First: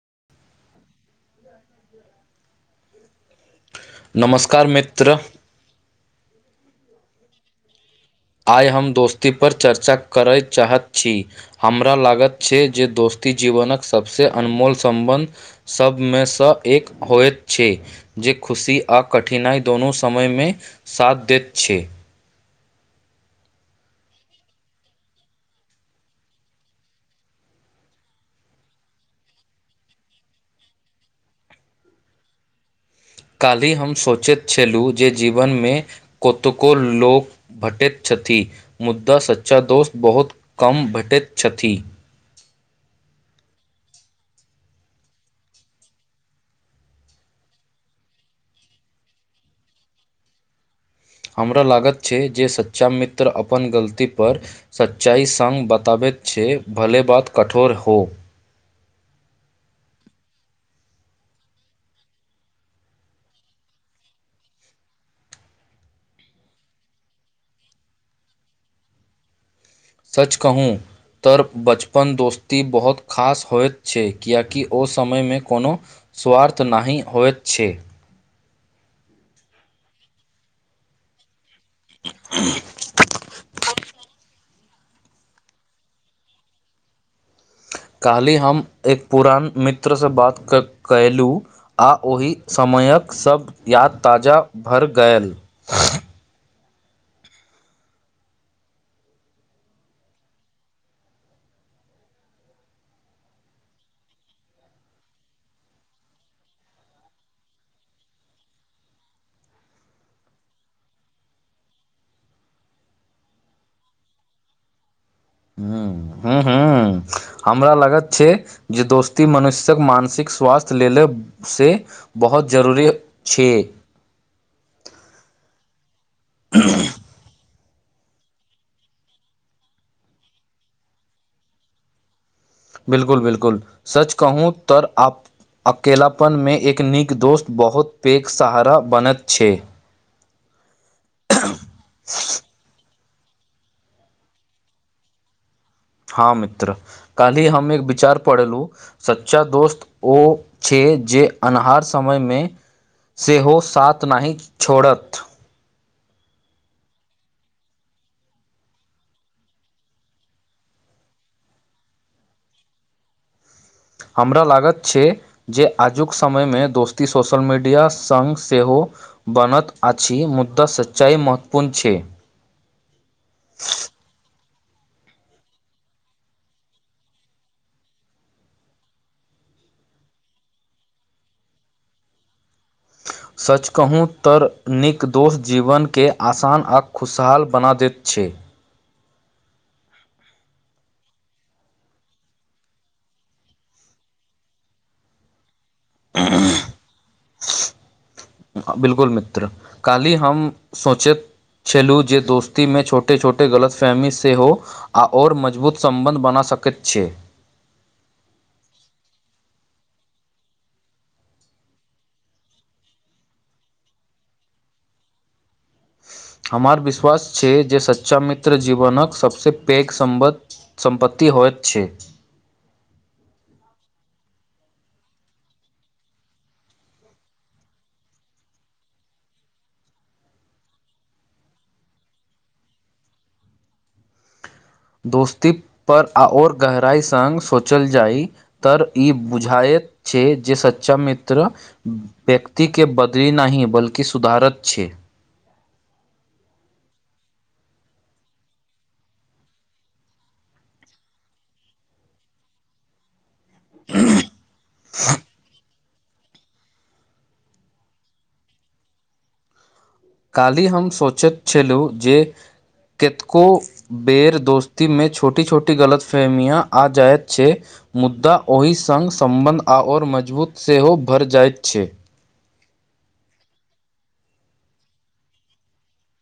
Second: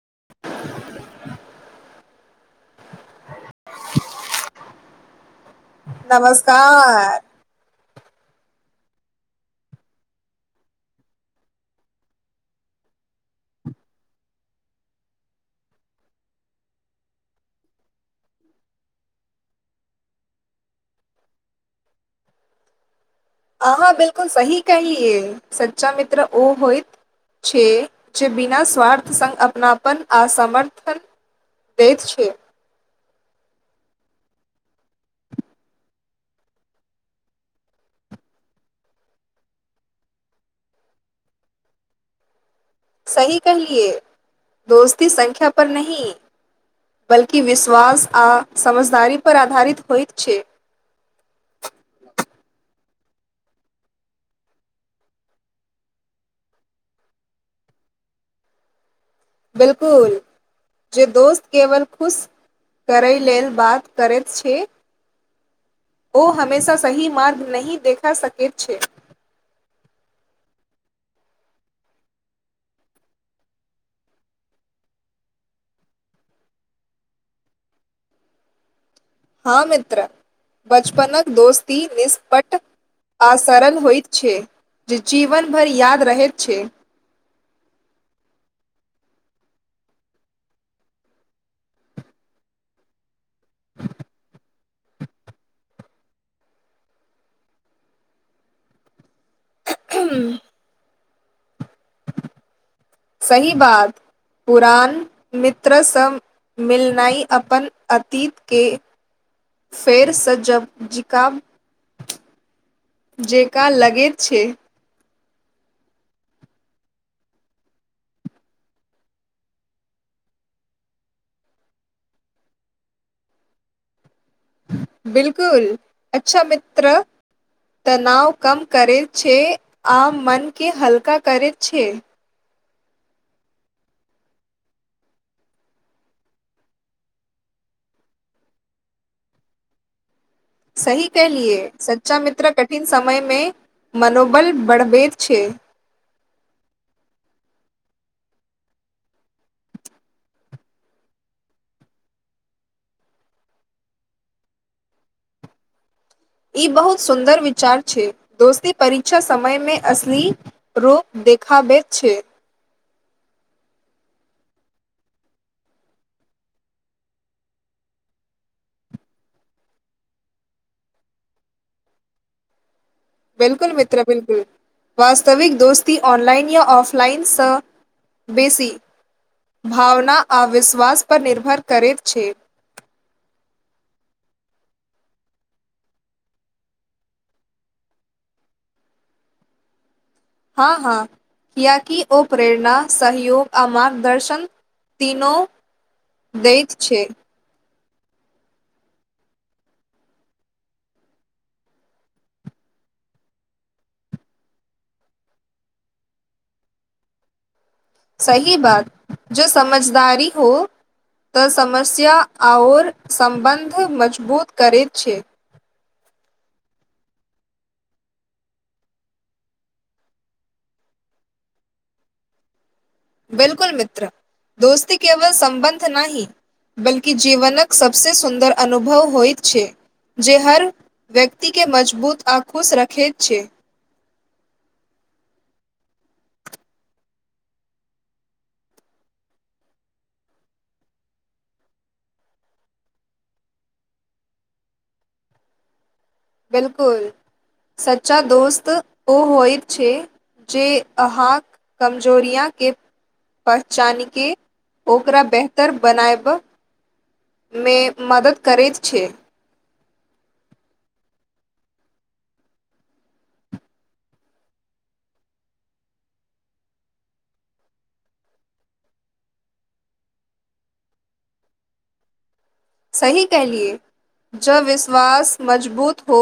[unintelligible] नमस्कार मित्र। [unintelligible] [unintelligible] नमस्कार। आइ हम दोस्तीपर चर्चा करय चाहैत छी हमरा लागैत छै जे दोस्ती जीवनक सभसँ अनमोल सम्बन्ध सभमेसँ एक होइत छै जे खुशी आ कठिनाइ दुनू समयमे साथ दैत छै। अहाँ बिल्कुल सही कहलियै सच्चा मित्र ओ होइत छै जे बिना स्वार्थ सङ्ग अपनापन आ समर्थन दैत छै। काल्हि हम सोचैत छलहुँ जे जीवनमे कतको लोक भेटैत छथि मुदा सच्चा दोस्त बहुत कम भेटैत छथि। सही कहिए दोस्ती संख्य पर नई बल्कि विश्वास आ समझदारी पर आधारित होइतत छै। हमरा लागत छै जे सच। [unintelligible] बच्चा मित्र अपन गलती पर सच्चाइ सङ्ग बताबैत छै भले बात कठोर हो। [unintelligible] बिलकुल जे दोस्त केवल खुश करय लेल बात करैत छै। [unintelligible] ओ हमेशा सही मार्ग नहि देखा सकैत छै। [unintelligible] सच कहूँ तऽ बचपन दोस्ती बहुत खास होइत छै किियकि ओ समयमे कोनो स्वार्थ नहि होइत छै। हँ मित्र बचपनक दोस्त। ती निष्पट आ सरल होइत छै। [unintelligible] जे जीवनभर याद रहैत छै। [unintelligible] काल्हि हम एक पुरान मित्रसँ बात -कयलहुँ आ ओहि समयक। सब याद ताजा भरि गेलल। [unintelligible] हं। [unintelligible] सही बात पुरान मित्रसँ मिलनाइ- अपन अतीत के फेरसँ जब जिका जेका लगैत छै। ह -ह्म- ह हमरा लागत छै जे दोस्ती मनुष्यक मानसिक स्वास्थ्य लेले से बहुत -जरूरी छै। बिलकुल अच्छा मित्र तनाव कम करै छै आ मन के हल्का करै छै। बिल्कुल बिल्कुल, सच कहूँ तऽर आप अकेलापनमे एक नीक दोस्त बहुत पैघ सहारा बनैत छै। सही कलियए सच्चा मित्र कठिन। [unintelligible] समयमे मनोबल बढ़बैत छै। [unintelligible] हाॅं मित्र, काल्हि हम एक विचार पढ़लुं सच्चा दोस्त ओ छै जे अन्हार समयमे सेहो साथ नहि छोड़त ई बहुत सुन्दर विचार छै, दोस्ती परीक्षा समयमे असली रूप देखाबैत छै। हमरा लागैत छै जे आजुक समयमे दोस्ती सोशल मीडिया सङ्ग सेहो बनैत अछि मुदा सच्चाई महत्वपूर्ण छै। बिल्कुल मित्र बिल्कुल, वास्तविक दोस्ती ऑनलाइन या ऑफलाइनसँ बेसी भावना आ विश्वास पर निर्भर करैत छै। सच कहूँ तऽर नीक दोस्त जीवनके आसान आ खुशहाल बना दैत छै। हँ हँ, कियैकि ओ प्रेरणा, सहयोग आ मार्गदर्शन तीनों दैत छै। बिल्कुल मित्र काल्हि हम सोचैंत छेलहुँ जे दोस्तीमे छोटे छोटे गलतफहमी सेहो आओर मजबूत सम्बन्ध बना सकैत छै। सही बात, जो समझदारी हो तऽ समस्या आऔर सम्बन्ध मजबूत करैत छै। हमर विश्वास छै जे सच्चा मित्र जीवनक सभसँ पैघ सम्पत सम्पत्ति होइत छै। बिलकुल मित्र दोस्ती केवल सम्बन्ध नहि बल्कि जीवनक सबसे सुन्दर अनुभव होइत छै, जे हर व्यक्ति के मजबूत आ खुश रखैत छै। दोस्ती पर आओर गहराई सङ्ग सोचल जाई तऽर ई बुझाइत छै जे सच्चा मित्र व्यक्तिके बदलि नहि बल्कि सुधारैत छै। बिल्कुल, सच्चा दोस्त ओ होइत छै जे अहाँक कमजोरियां के पहचानिके ओकरा बेहतर बनायबमे मदद करैत छै। काल्हि हम सोचैत छेलहुँ जे केतको बेर दोस्तीमे छोटी छोटी गलतफहमियाँ आ जायत छै मुदा ओहि सङ्ग सम्बन्ध आओर मजबूत सेहो भरि जाइत छै। सही कहलिए जऽ विश्वास मजबूत हो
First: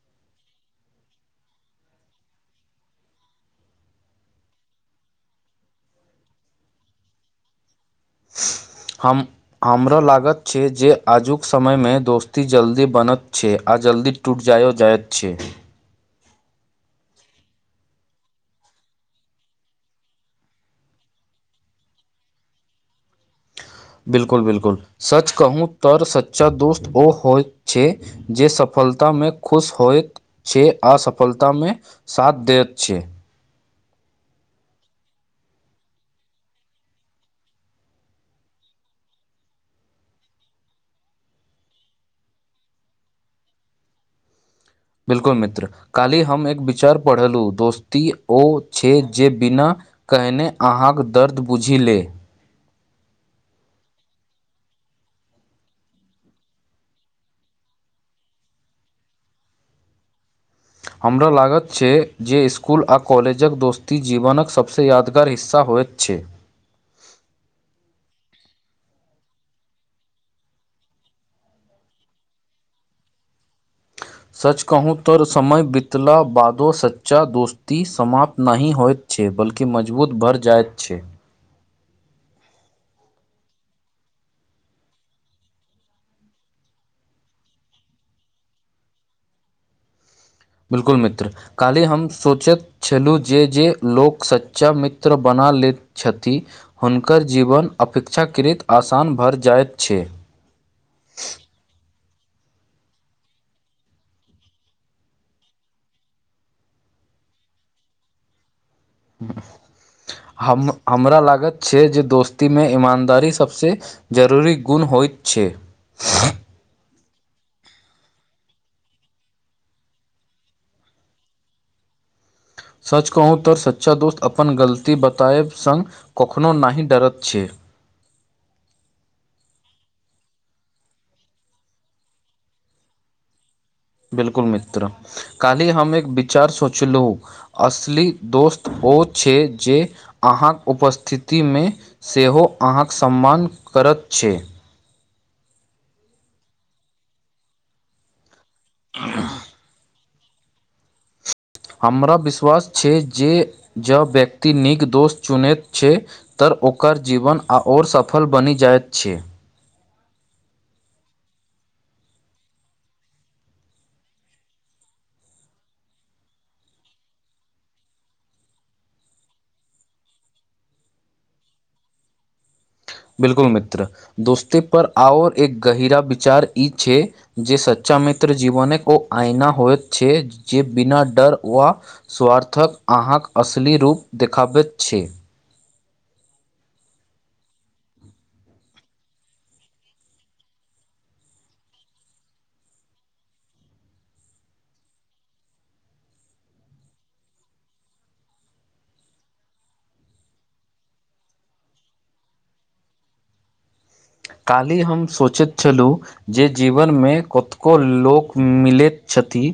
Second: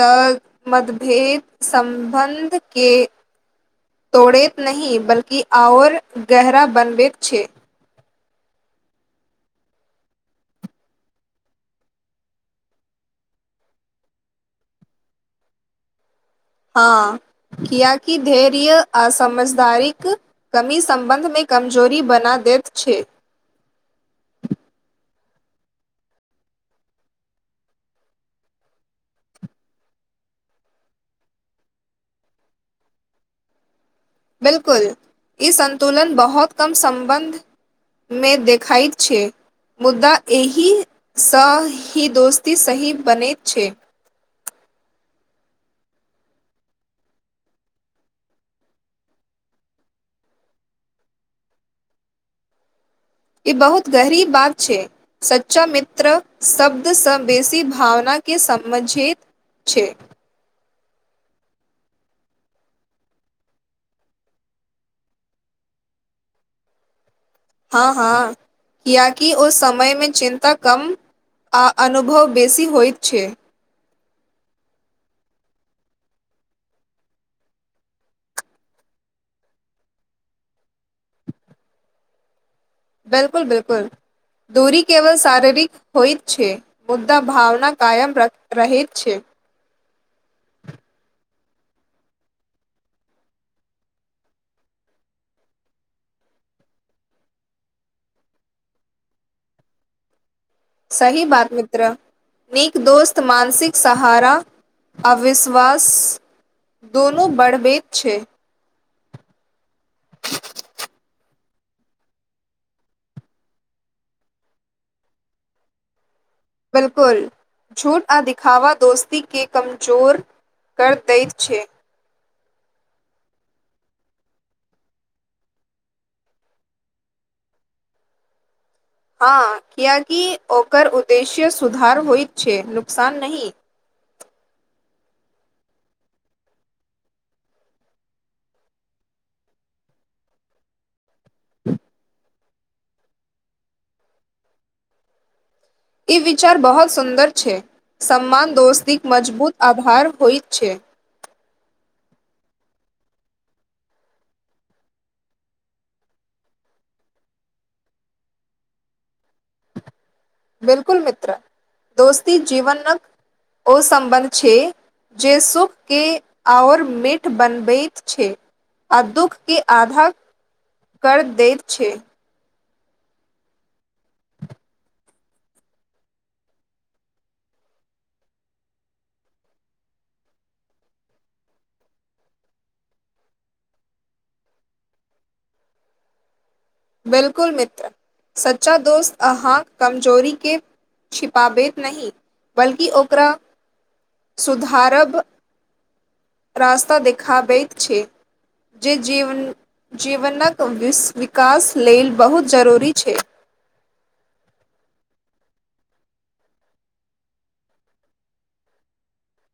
तऽ मतभेद सम्बन्ध के तोड़ैत नहि बल्कि आओर गहरा बनबैत छै। हम हमरा लागत छै जे आजुक समयमे दोस्ती जल्दी बनत छै आ जल्दी टूटि जाओ जाइत छै। हँ, किएकि धैर्य आ समझदारीक कमी सम्बन्धमे कमजोरी बना दैत छै। बिल्कुल बिल्कुल, सच कहूं तऽर सच्चा दोस्त ओ होइत छै जे सफलता मे खुश होइत छै आसफलता मे साथ दैत छै। बिल्कुल ई संतुलन बहुत कम सम्बन्धमे देखाइत छै मुद्दा एहिसँ ही दोस्ती सही बनैत छै। बिल्कुल मित्र, काल्हि हम एक विचार पढ़लहुँ दोस्ती ओ छै जे बिना कहने अहाँक दर्द बुझि ले। ई बहुत गहरी बात छै, सच्चा मित्र शब्दसँ बेसी भावनाके समझैत छै। हमरा लागत छै जे इसकुल आ कॉलेजक दोस्ती जीवनक सभसँ यादगार हिस्सा होइत छै। हँ हँ, कियाकि ओ समयमे चिन्ता कम आ अनुभव बेसी होइत छै। सच कहूँ तऽर समय बितला बादो सच्चा दोस्ती समाप्त नहि होइत छै बल्कि मजबूत भऽर जाइत छै। बिल्कुल बिल्कुल, दूरी केवल शारीरिक होईत छै मुद्दा भावना कायम रह रहैत छै। बिल्कुल मित्र काल्हि हम सोचैत छलहुँ जे जे लोक सच्चा मित्र बना लैत छैथि हुनकर जीवन अपेक्षाकृत आसान भरि जाइत छै। सही बात मित्र, नीक दोस्त मानसिक सहारा आ विश्वास दुनू बढ़बैत छै। हम हमरा लागत छै जे दोस्तीमे ईमानदारी सभसे जरूरी गुण होइत छै। बकुल झूठ आ दिखावा दोस्तीके कमजोर कर दैत छै। सच कहूँ तऽर सच्चा दोस्त अपन गलती बतायब सं कखनो नाहि डरत छै। हँ कियाकि ओकर उद्देश्य सुधार होइत छै नुकसान नहि। बिल्कुल मित्र, काल्हि हम एक विचार सोचलहुँ असली दोस्त ओ छै जे अहाँक उपस्थिति ति में सेहो अहाँक सम्मान करैत छै। ई विचार बहुत सुन्दर छै सम्मान दोस्तीक मजबूत आघार होईत छै। हमरा विश्वास छै जे जँ व्यक्ति नीक दोष चुनैत छै तऽ ओकर जीवन आओर सफल बनि जाइत छै। [unintelligible] बिलकुल मित्र दोस्ती जीवनक ओ सम्बन्ध छै जे सुख के आओर मीठ बनबैत छै आ दुःख के आधा -कर दैत छै। बिलकुल मित्र दोस्ती पर आओर एक गहिरा विचार ई छै जे सच्चा मित्र जीवनक ओ आइना होइत छै जे बिना डर वा स्वार्थक अहाँक असली रूप देखाबैत छै। [unintelligible] बिलकुल मित्र सच्चा दोस्त अहाँक कमजोरी के छिपाबैत नहिह बल्कि ओकरा- सुधारभ- रास्ता देखाबैत छै जे जीवन जीवनक। [unintelligible] कास लेल बहुत जरूरी छै। काल्हि हम सोचैत छलहुँ जे जीवनमे कतको लोक मिलैत छथि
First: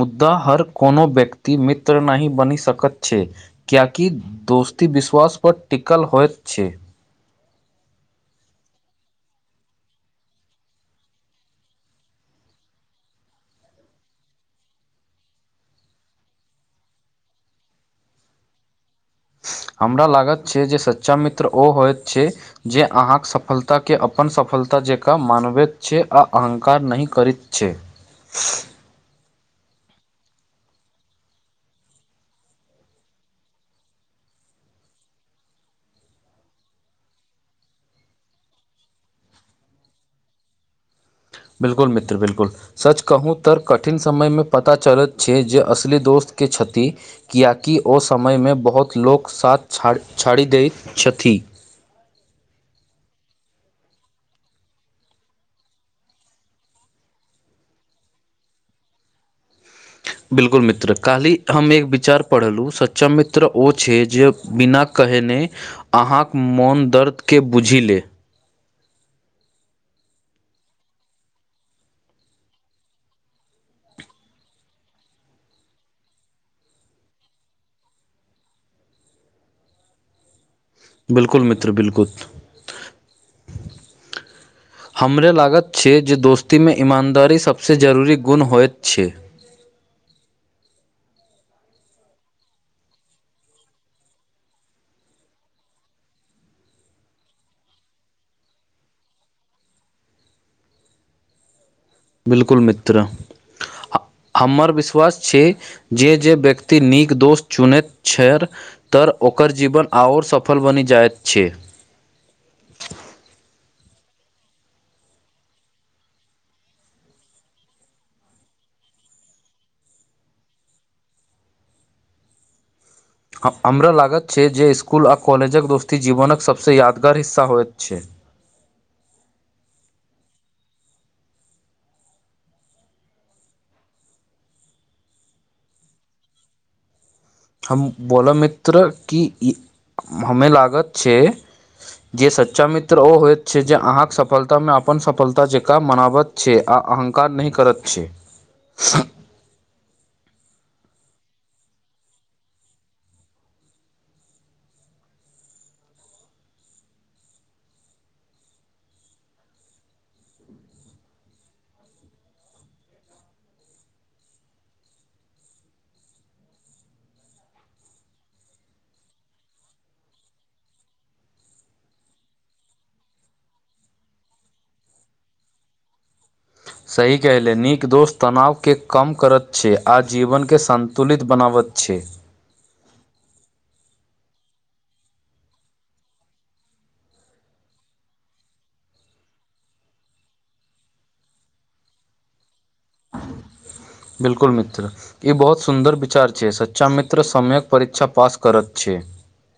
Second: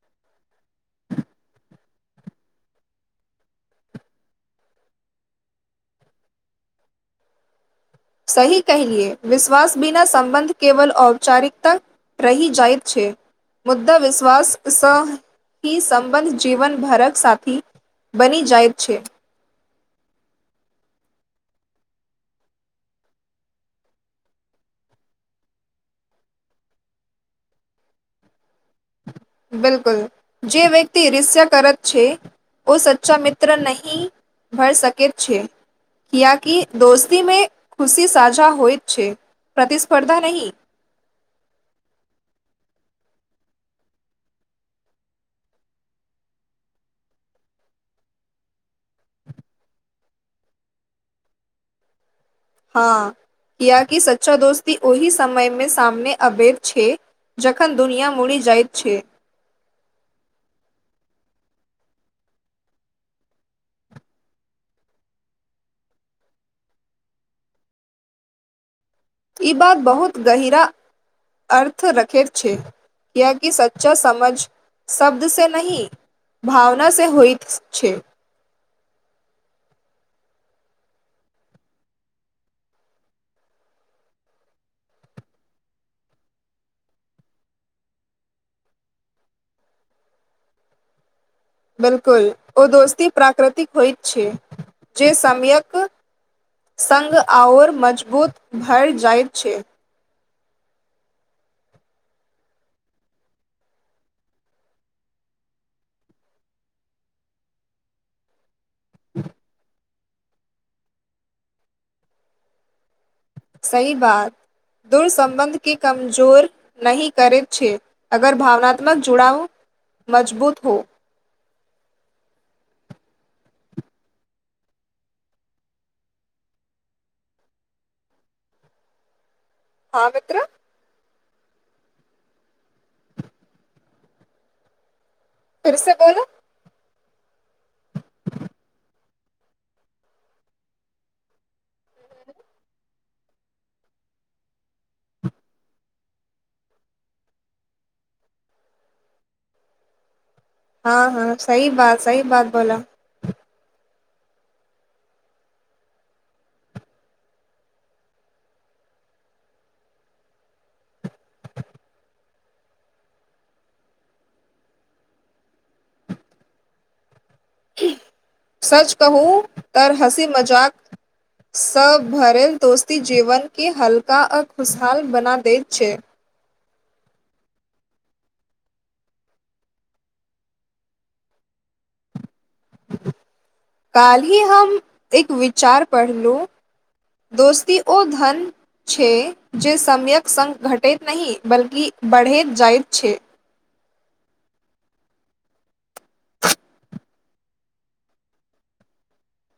मुद्दा हर कोनो व्यक्ति मित्र नाहि बनि सकैत छै कियाकि दोस्ती विश्वास पर टिकल होइत छै। सही कहिलए विश्वास बिना सं्बन्ध केवल औपचारिकता रहि जाइतत छै मुद्दा विश्वास स ही सं्बन्ध जीवन भरक साथी बनी जाइतत छै। हमरा लागत छै जे सच्चा मित्र ओ होइत छै जे अहाँक सफलताके अपन सफलता जकाँ मानबैत छै आ अहङ्कार नहि करैत छै। [unintelligible] बिलकुल जे व्यक्त रस्सा करत छै ओ सच्चा मित्र नही- भर सकैत छै कियाकि दोस्ती मे खुशी साझा होइतत छै प्रतिस्पर्धा नही। बिलकुल मित्र बिलकुल सच कहूँ तऽ कठिन समयमे पता चलैत छै जे असली दोस्तके छथि्ष किएकि ओ समयमे बहुत लोक साथ छाड़ि दैत छथि। हँ -किियकि सच्चा दोस्ती ओहि समयमे सामने अवैध छै जखन दुनिया मुड़ि जाइत छै। [unintelligible] बिल्कुल मित्र काल्हि हम एक विचार पढ़लहुँ सच्चा मित्र ओ छै जे बिना कहने अहाँक मोन दर्दके बुझि ले। [unintelligible] ई बात बहुत गहरा -अर्थ रखैत छै कएकि सच्चा समझ शब्द से नहीं भावना से होइत छै। [unintelligible] बिलकुल मित्र- बिलकुल [unintelligible] हमरे लागत छै जे दोस्तीमे ईमानदारी सबस जरूरी गुण होइत छै। [unintelligible] बिलकुल ओ दोस्ती प्राकृतिक होइतत छै जे सम्यक सग आओर मजबूत भर जाइत छै। [unintelligible] बिलकुल मित्र हमर -विश्वास छै जे जे व्यक्ति नीक दोस्त चुनैत छै। [unintelligible] तऽ ओकर जीवन। [unintelligible] आओर सफल बनि जाइत छै। [unintelligible] सही बात दूर सम्बन्ध के कमजोर नह करैत छै अगर भावनात्मक जुड़ाव- मजबूत हो। [unintelligible] हमरा लागत छै जे स्कुल आ कॉलेजक दोस्ती जीवनक सभसँ यादगार हिस्सा होइत छै। [unintelligible] आ मित्र। [unintelligible] [unintelligible] फिर से बोलू। [unintelligible] हम बोलऽ मित्र कि - क हमे लागत छै जे सच्चा मित्र ओ होइत छै जे अहाँके सफलतामे अपन सफलता जकाँ मनाबत छै आ अहंकार नहिह करत [unintelligible] छै। हँ- हँ सही बात सही बात बोल। [unintelligible] सच कहू तऽ हँसी मजाकसँ भरल दोस्ती जीवन के हल्का आ खुशहाल बना दैत छै। सही कहलै नीक दोस्त तनावके कम करत छै आ जीवनकेँ संन्तुलित बनाबैत छै। [unintelligible] काल्हिहि हम एक विचार पढ़लहुँ दोस्ती ओ धन छै जे समक सङ्ग घटैत नहि बल्कि बढ़ैत जाइत छै। [unintelligible] बिलकुल मित्र ई बहुत सुन्दर विचार छै सच्चा मित्र समयक परीक्षा पास करत छै। [unintelligible]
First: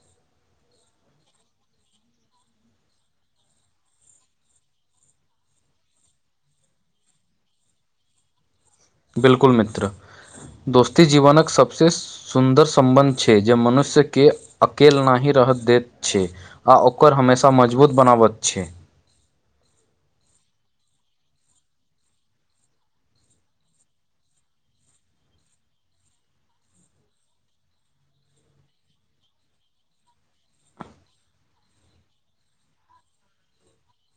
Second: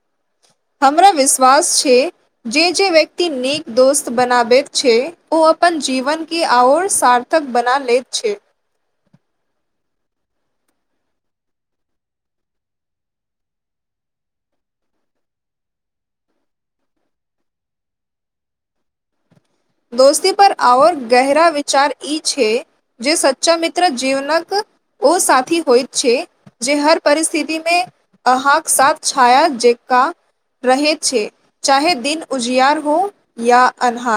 हमरा विश्वास छै जे जे व्यक्ति नीक दोस्त बनाबैत छै ओ अपन जीवनके आओर सार्थक बना लैत छै। [unintelligible] बिल्कुल मित्र दोस्ती जीवनक सभसँ सुन्दर सम्बन्ध छै जे मनुष्यके अकेलना ही रह दैत छै आ ओकर हमेशा मजबूत बनाबैत छै। [unintelligible] दोस्ती पर आओर गहरा विचार ई छै जे सच्चा मित्र जीवनक ओ साथी होइत छै जे हर परिस्थिति मे अहाँके साथ छाया जेका रहै छै चाहे दिन उजियार हो या अन्हार। [unintelligible]